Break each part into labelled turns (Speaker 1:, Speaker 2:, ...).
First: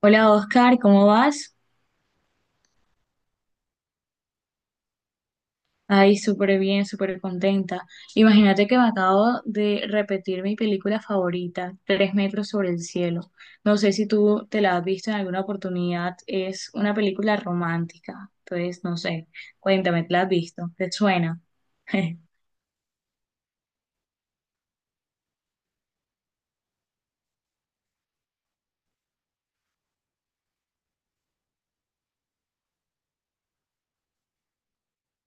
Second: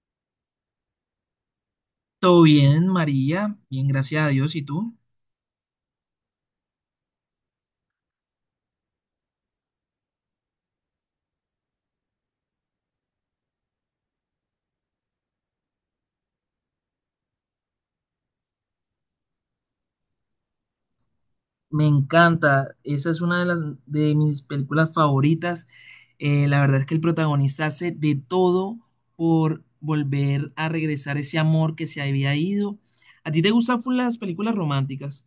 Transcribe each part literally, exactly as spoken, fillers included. Speaker 1: Hola Oscar, ¿cómo vas?
Speaker 2: Todo bien, María, bien, gracias a Dios. ¿Y tú?
Speaker 1: Ay, súper bien, súper contenta. Imagínate que me acabo de repetir mi película favorita, Tres metros sobre el cielo. No sé si tú te la has visto en alguna oportunidad, es una película romántica. Entonces, no sé, cuéntame, ¿te la has visto? ¿Te suena?
Speaker 2: Me encanta, esa es una de las de mis películas favoritas. Eh, la verdad es que el protagonista hace de todo por volver a regresar ese amor que se había ido. ¿A ti te gustan full las películas románticas?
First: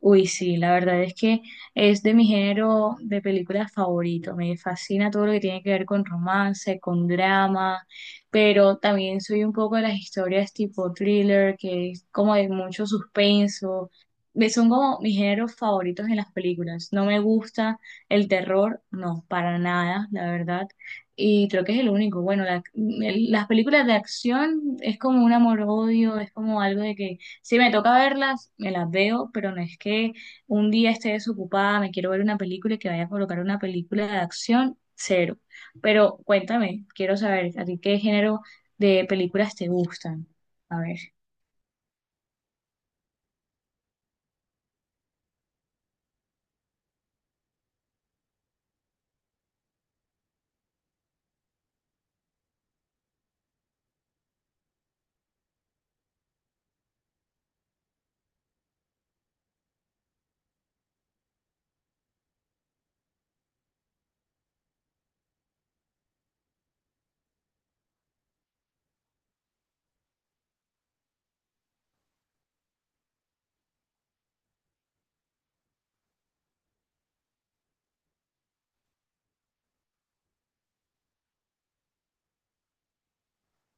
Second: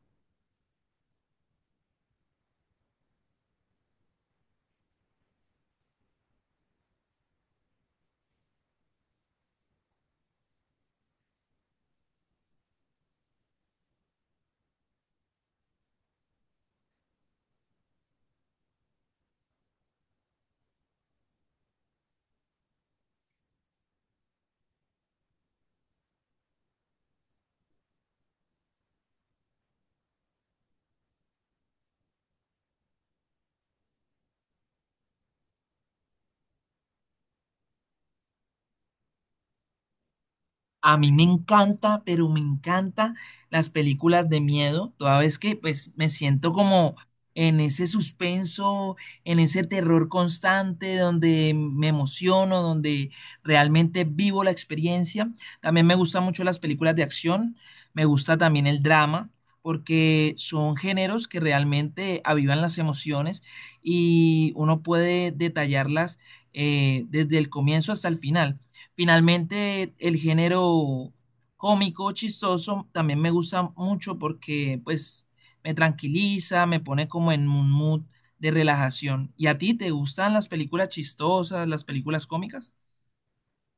Speaker 1: Uy, sí, la verdad es que es de mi género de películas favorito. Me fascina todo lo que tiene que ver con romance, con drama, pero también soy un poco de las historias tipo thriller, que es como de mucho suspenso. Me- Son como mis géneros favoritos en las películas. No me gusta el terror, no, para nada, la verdad. Y creo que es el único. Bueno, la- el- las películas de acción es como un amor-odio, es como algo de que si me toca verlas, me las veo, pero no es que un día esté desocupada, me quiero ver una película y que vaya a colocar una película de acción, cero. Pero cuéntame, quiero saber, ¿a ti qué género de películas te gustan? A
Speaker 2: A
Speaker 1: ver.
Speaker 2: mí me encanta, pero me encanta las películas de miedo, toda vez que pues me siento como en ese suspenso, en ese terror constante donde me emociono, donde realmente vivo la experiencia. También me gustan mucho las películas de acción, me gusta también el drama, porque son géneros que realmente avivan las emociones y uno puede detallarlas eh, desde el comienzo hasta el final. Finalmente, el género cómico, chistoso, también me gusta mucho porque pues me tranquiliza, me pone como en un mood de relajación. ¿Y a ti te gustan las películas chistosas, las películas cómicas?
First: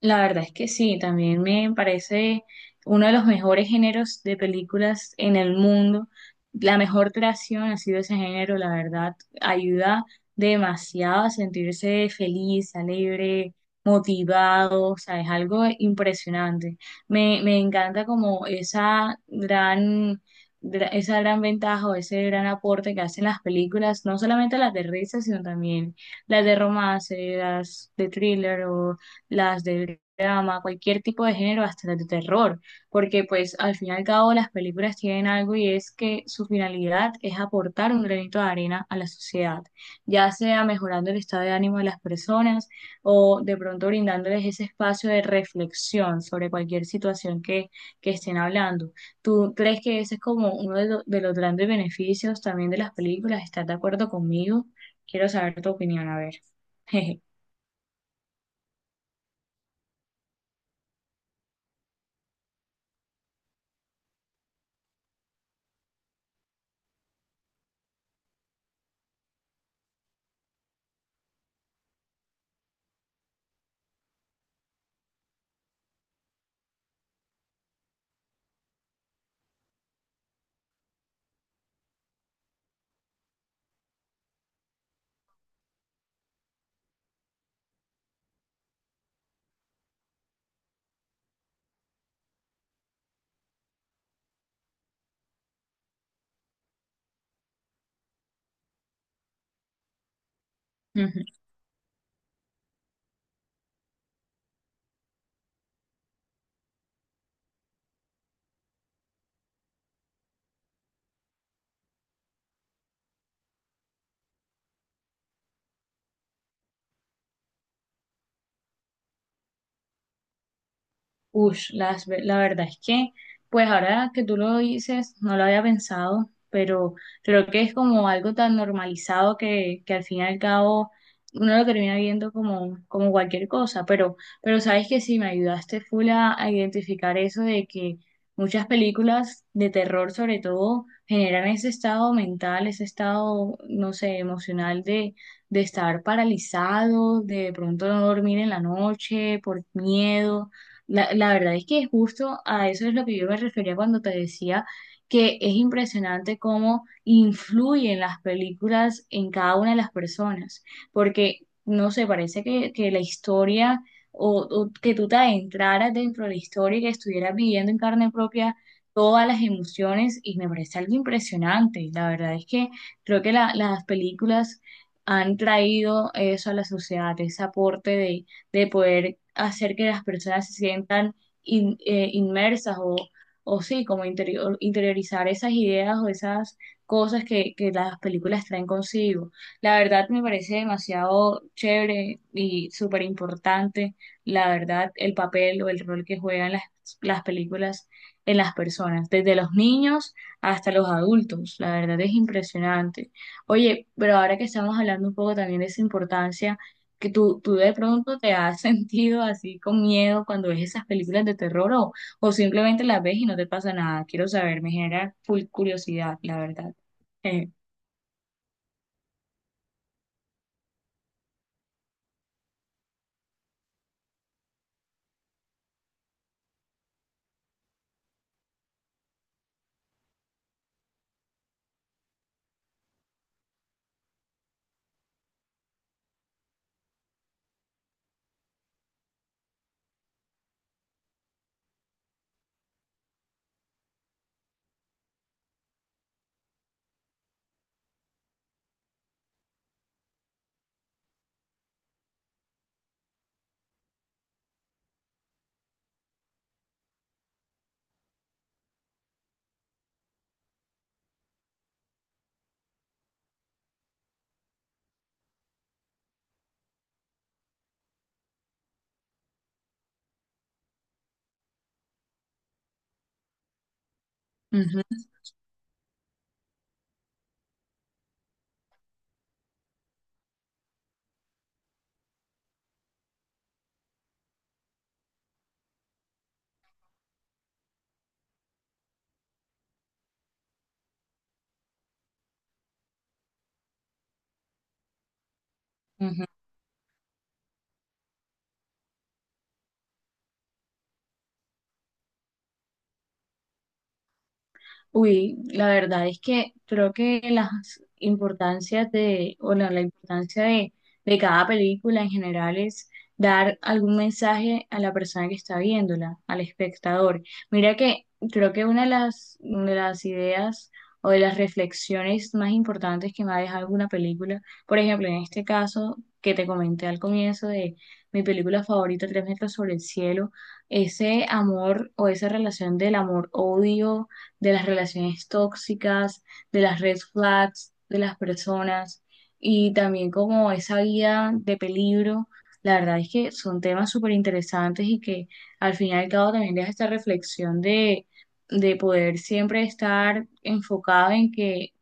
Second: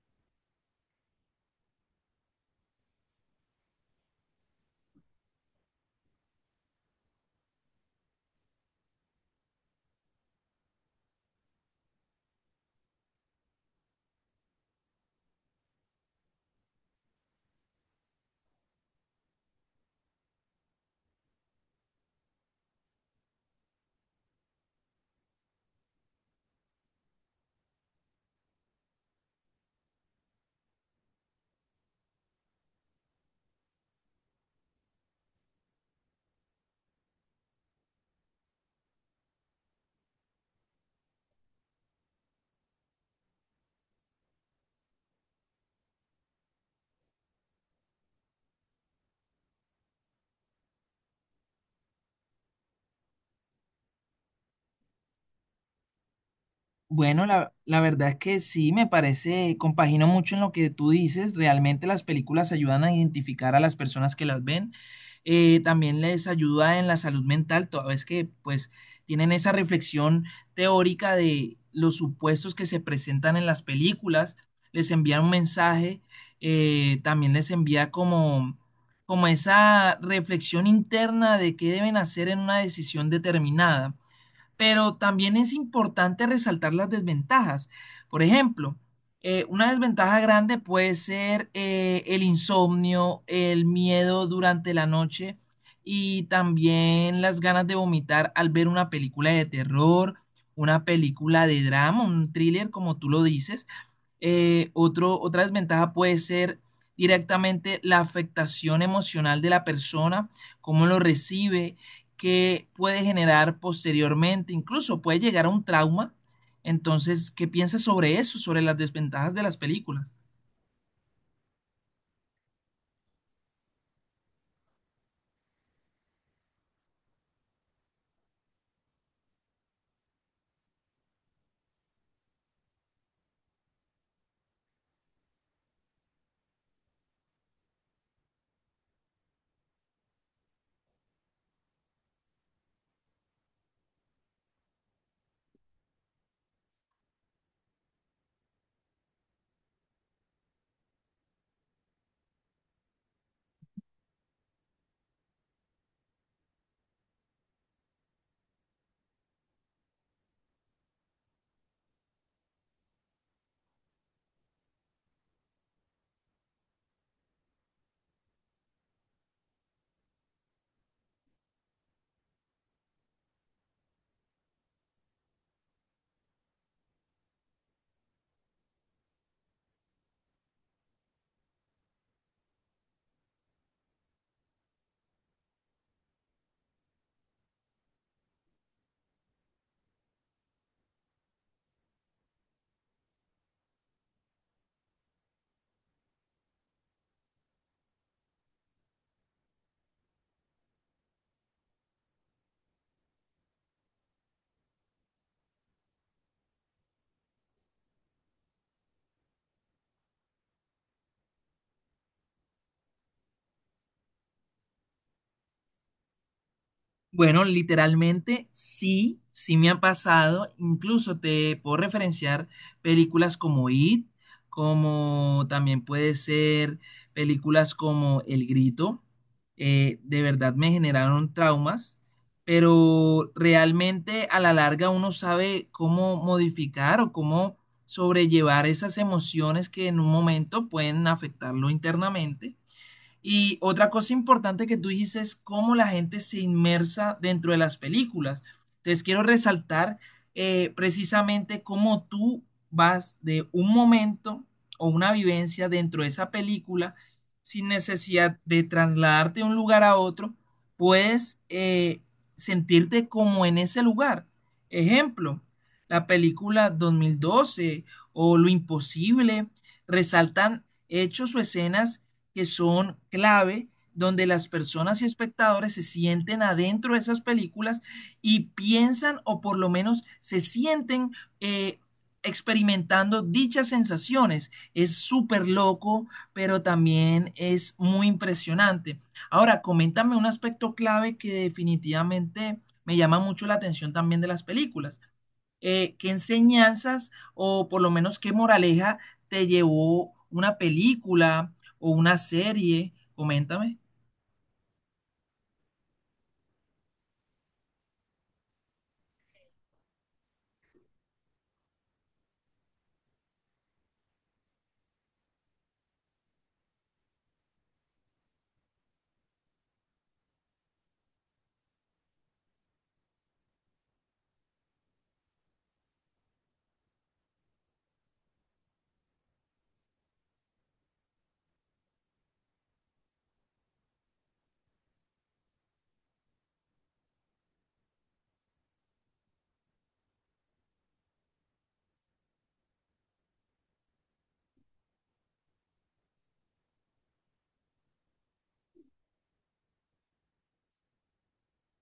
Speaker 1: La verdad es que sí, también me parece uno de los mejores géneros de películas en el mundo. La mejor creación ha sido ese género, la verdad. Ayuda demasiado a sentirse feliz, alegre, motivado, o sea, es algo impresionante. Me, me encanta como esa gran, gra- esa gran ventaja o ese gran aporte que hacen las películas, no solamente las de risa, sino también las de romance, las de thriller o las de drama, cualquier tipo de género, hasta las de terror, porque pues al fin y al cabo las películas tienen algo y es que su finalidad es aportar un granito de arena a la sociedad, ya sea mejorando el estado de ánimo de las personas o de pronto brindándoles ese espacio de reflexión sobre cualquier situación que, que estén hablando. ¿Tú crees que ese es como uno de, lo- de los grandes beneficios también de las películas? ¿Estás de acuerdo conmigo? Quiero saber tu opinión, a ver.
Speaker 2: Bueno, la, la verdad es que sí, me parece, compagino mucho en lo que tú dices. Realmente las películas ayudan a identificar a las personas que las ven. Eh, también les ayuda en la salud mental, toda vez que pues tienen esa reflexión teórica de los supuestos que se presentan en las películas. Les envía un mensaje, eh, también les envía como, como esa reflexión interna de qué deben hacer en una decisión determinada, pero también es importante resaltar las desventajas. Por ejemplo, eh, una desventaja grande puede ser, eh, el insomnio, el miedo durante la noche y también las ganas de vomitar al ver una película de terror, una
Speaker 1: Jeje.
Speaker 2: película de drama, un thriller, como tú lo dices. Eh, otro, otra desventaja puede ser directamente la afectación emocional de la persona, cómo lo recibe, que puede generar posteriormente, incluso puede llegar a un trauma. Entonces, ¿qué piensas sobre eso, sobre las desventajas de las películas?
Speaker 1: Ush, las ve- la verdad es que, pues ahora que tú lo dices, no lo había pensado, pero creo que es como algo tan normalizado que, que al fin y al cabo uno lo termina viendo como, como cualquier cosa, pero, pero sabes que sí me ayudaste full a, a identificar eso de que muchas películas de terror sobre todo generan ese estado mental, ese estado, no sé, emocional de, de estar paralizado, de pronto no dormir en la noche por miedo, la, la verdad es que justo a eso es lo que yo me refería cuando te decía que es impresionante cómo influyen las películas en cada una de las personas, porque no sé, parece que, que la historia o, o que tú te adentraras dentro de la historia y que estuvieras viviendo en carne propia todas las emociones y me parece algo impresionante. La verdad es que creo que la- las películas han traído eso a la sociedad, ese aporte de de poder hacer que las personas se sientan in- eh, inmersas o, o sí, como interior- interiorizar esas ideas o esas cosas que, que las películas traen consigo. La verdad me parece demasiado chévere y súper importante, la verdad, el papel o el rol que juegan las, las películas en las personas, desde los niños hasta los adultos. La verdad es impresionante. Oye, pero ahora que estamos hablando un poco también de esa importancia, que tú, tú de pronto te has sentido así con miedo cuando ves esas películas de terror o, o simplemente las ves y no te pasa nada. Quiero saber, me genera full curiosidad, la verdad.
Speaker 2: Bueno,
Speaker 1: Eh,
Speaker 2: literalmente sí, sí me ha pasado. Incluso te puedo referenciar películas como It, como también puede ser películas como El Grito. Eh, de verdad me generaron traumas, pero realmente a la larga uno sabe cómo modificar o cómo sobrellevar esas emociones que en un momento pueden afectarlo internamente, y otra cosa importante que tú dijiste es cómo la gente se inmersa dentro de las películas. Entonces quiero resaltar eh, precisamente cómo tú vas de un momento o una vivencia dentro de esa película sin necesidad de trasladarte de un lugar a otro, puedes eh, sentirte como en ese lugar. Ejemplo, la película dos mil doce o Lo Imposible resaltan hechos o escenas que son clave, donde las personas y espectadores se sienten adentro de esas películas y piensan, o por lo menos se sienten eh, experimentando dichas sensaciones. Es súper loco, pero también es muy impresionante. Ahora, coméntame un aspecto clave que definitivamente me llama mucho la atención también de las películas. Eh, qué
Speaker 1: ujú.
Speaker 2: enseñanzas o por lo menos qué moraleja te llevó una película o una serie? Coméntame.
Speaker 1: Uy, la verdad es que creo que las importancias de, o la, la importancia de, de cada película en general es dar algún mensaje a la persona que está viéndola, al espectador. Mira que creo que una de las, de las ideas o de las reflexiones más importantes que me ha dejado alguna película, por ejemplo, en este caso que te comenté al comienzo de mi película favorita, Tres metros sobre el cielo, ese amor o esa relación del amor-odio de las relaciones tóxicas, de las red flags, de las personas y también como esa vida de peligro. La verdad es que son temas súper interesantes y que al fin y al cabo también deja esta reflexión de, de poder siempre estar enfocado en que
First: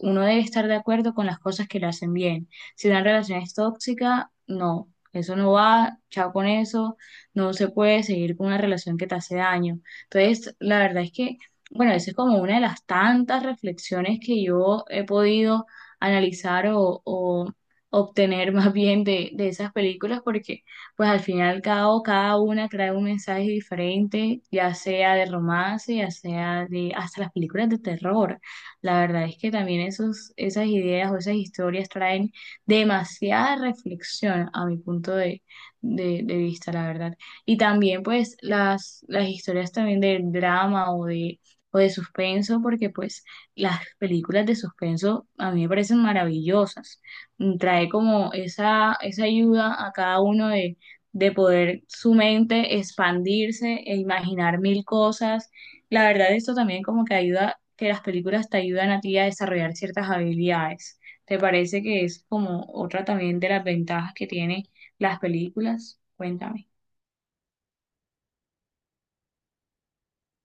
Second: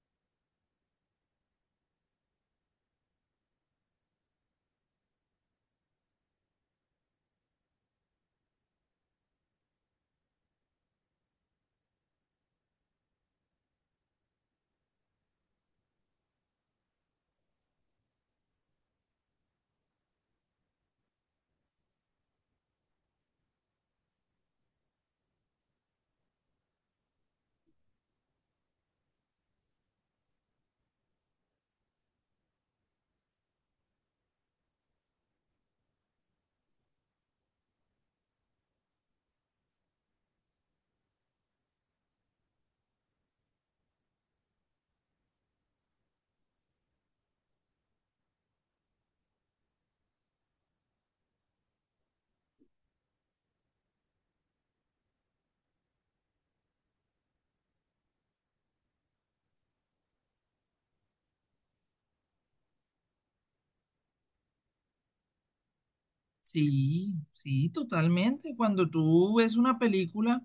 Speaker 1: uno debe estar de acuerdo con las cosas que le hacen bien. Si una relación es tóxica, no, eso no va, chao con eso, no se puede seguir con una relación que te hace daño. Entonces, la verdad es que bueno, esa es como una de las tantas reflexiones que yo he podido analizar o, o obtener más bien de, de esas películas, porque pues al final cada cada una trae un mensaje diferente, ya sea de romance, ya sea de hasta las películas de terror. La verdad es que también esos, esas ideas o esas historias traen demasiada reflexión a mi punto de, de, de vista, la verdad. Y también pues las, las historias también del drama o de o de suspenso, porque pues las películas de suspenso a mí me parecen maravillosas. Mm, trae como esa, esa ayuda a cada uno de, de poder su mente expandirse e imaginar mil cosas. La verdad, esto también como que ayuda, que las películas te ayudan a ti a desarrollar ciertas habilidades. ¿Te parece que es como otra también de las ventajas que tiene las películas? Cuéntame.
Speaker 2: Sí, sí, totalmente. Cuando tú ves una película,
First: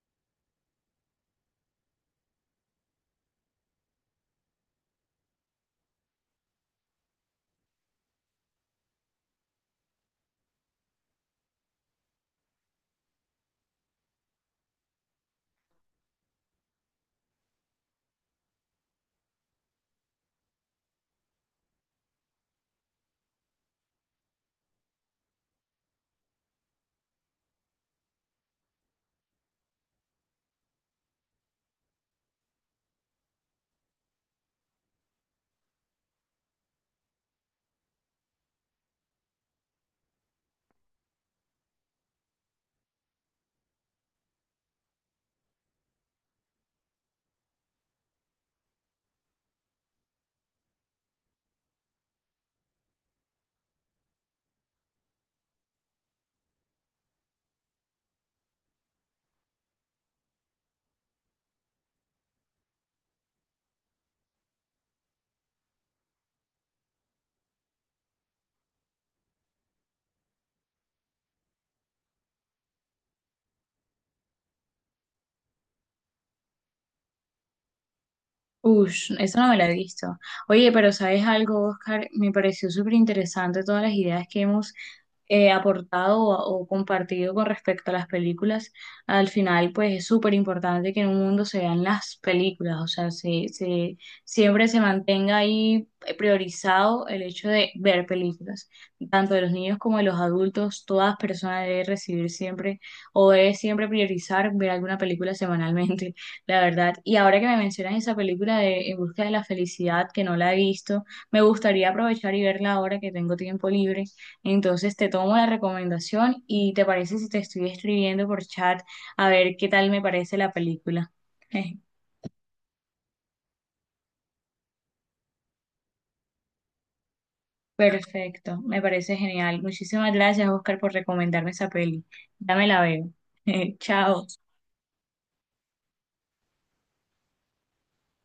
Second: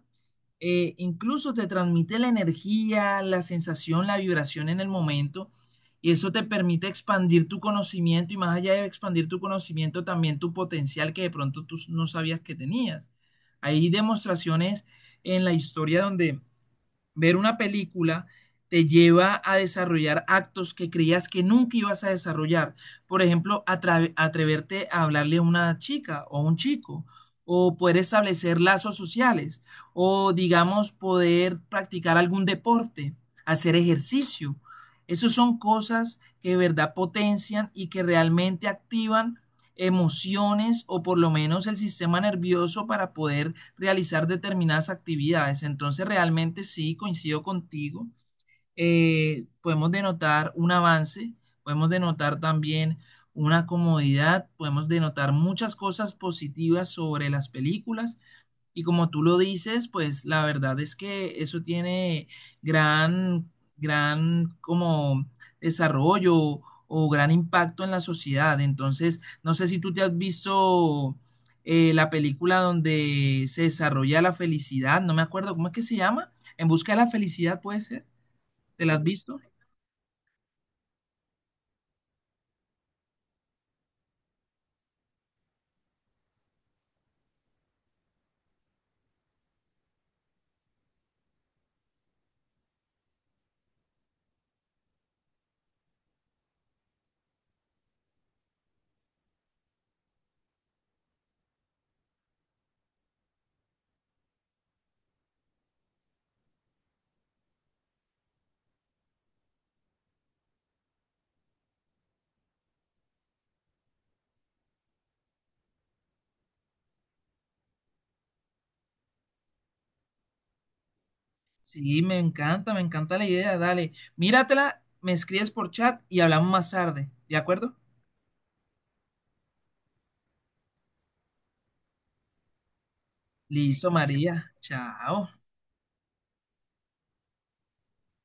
Speaker 2: eh, incluso te transmite la energía, la sensación, la vibración en el momento. Y eso te permite expandir tu conocimiento, y más allá de expandir tu conocimiento, también tu potencial, que de pronto tú no sabías que tenías. Hay demostraciones en la historia donde ver una película te lleva a desarrollar actos que creías que nunca ibas a desarrollar. Por ejemplo, atra- atreverte a hablarle a una chica o a un chico, o poder establecer lazos sociales, o digamos, poder practicar algún deporte, hacer ejercicio. Esas son cosas que de verdad potencian y que realmente activan emociones, o por lo menos el sistema nervioso, para poder realizar determinadas actividades. Entonces, realmente sí, coincido contigo. Eh, podemos denotar un avance, podemos denotar también una comodidad, podemos denotar muchas cosas positivas sobre las películas, y como tú lo dices, pues la verdad es que eso tiene gran, gran como desarrollo o gran impacto en la sociedad. Entonces, no sé si tú te has visto eh, la película donde se desarrolla la felicidad, no me acuerdo cómo es que se llama, En busca de la felicidad puede ser, ¿te la has
Speaker 1: Ush, eso
Speaker 2: visto?
Speaker 1: no me lo he visto. Oye, pero ¿sabes algo, Oscar? Me pareció súper interesante todas las ideas que hemos eh, aportado o, o compartido con respecto a las películas. Al final, pues es súper importante que en un mundo se vean las películas, o sea, se, se, siempre se mantenga ahí priorizado el hecho de ver películas, tanto de los niños como de los adultos. Todas personas deben recibir siempre o debe siempre priorizar ver alguna película semanalmente. La verdad, y ahora que me mencionas esa película de En busca de la felicidad, que no la he visto, me gustaría aprovechar y verla ahora que tengo tiempo libre. Entonces te tomo la recomendación y te parece si te estoy escribiendo por chat a ver qué tal me parece la película.
Speaker 2: Sí, me encanta, me encanta la idea, dale, míratela, me escribes por chat y hablamos más tarde, ¿de acuerdo?
Speaker 1: Perfecto, me parece genial. Muchísimas gracias, Oscar, por recomendarme esa peli. Dame la veo.
Speaker 2: Listo,
Speaker 1: Chao.
Speaker 2: María, chao.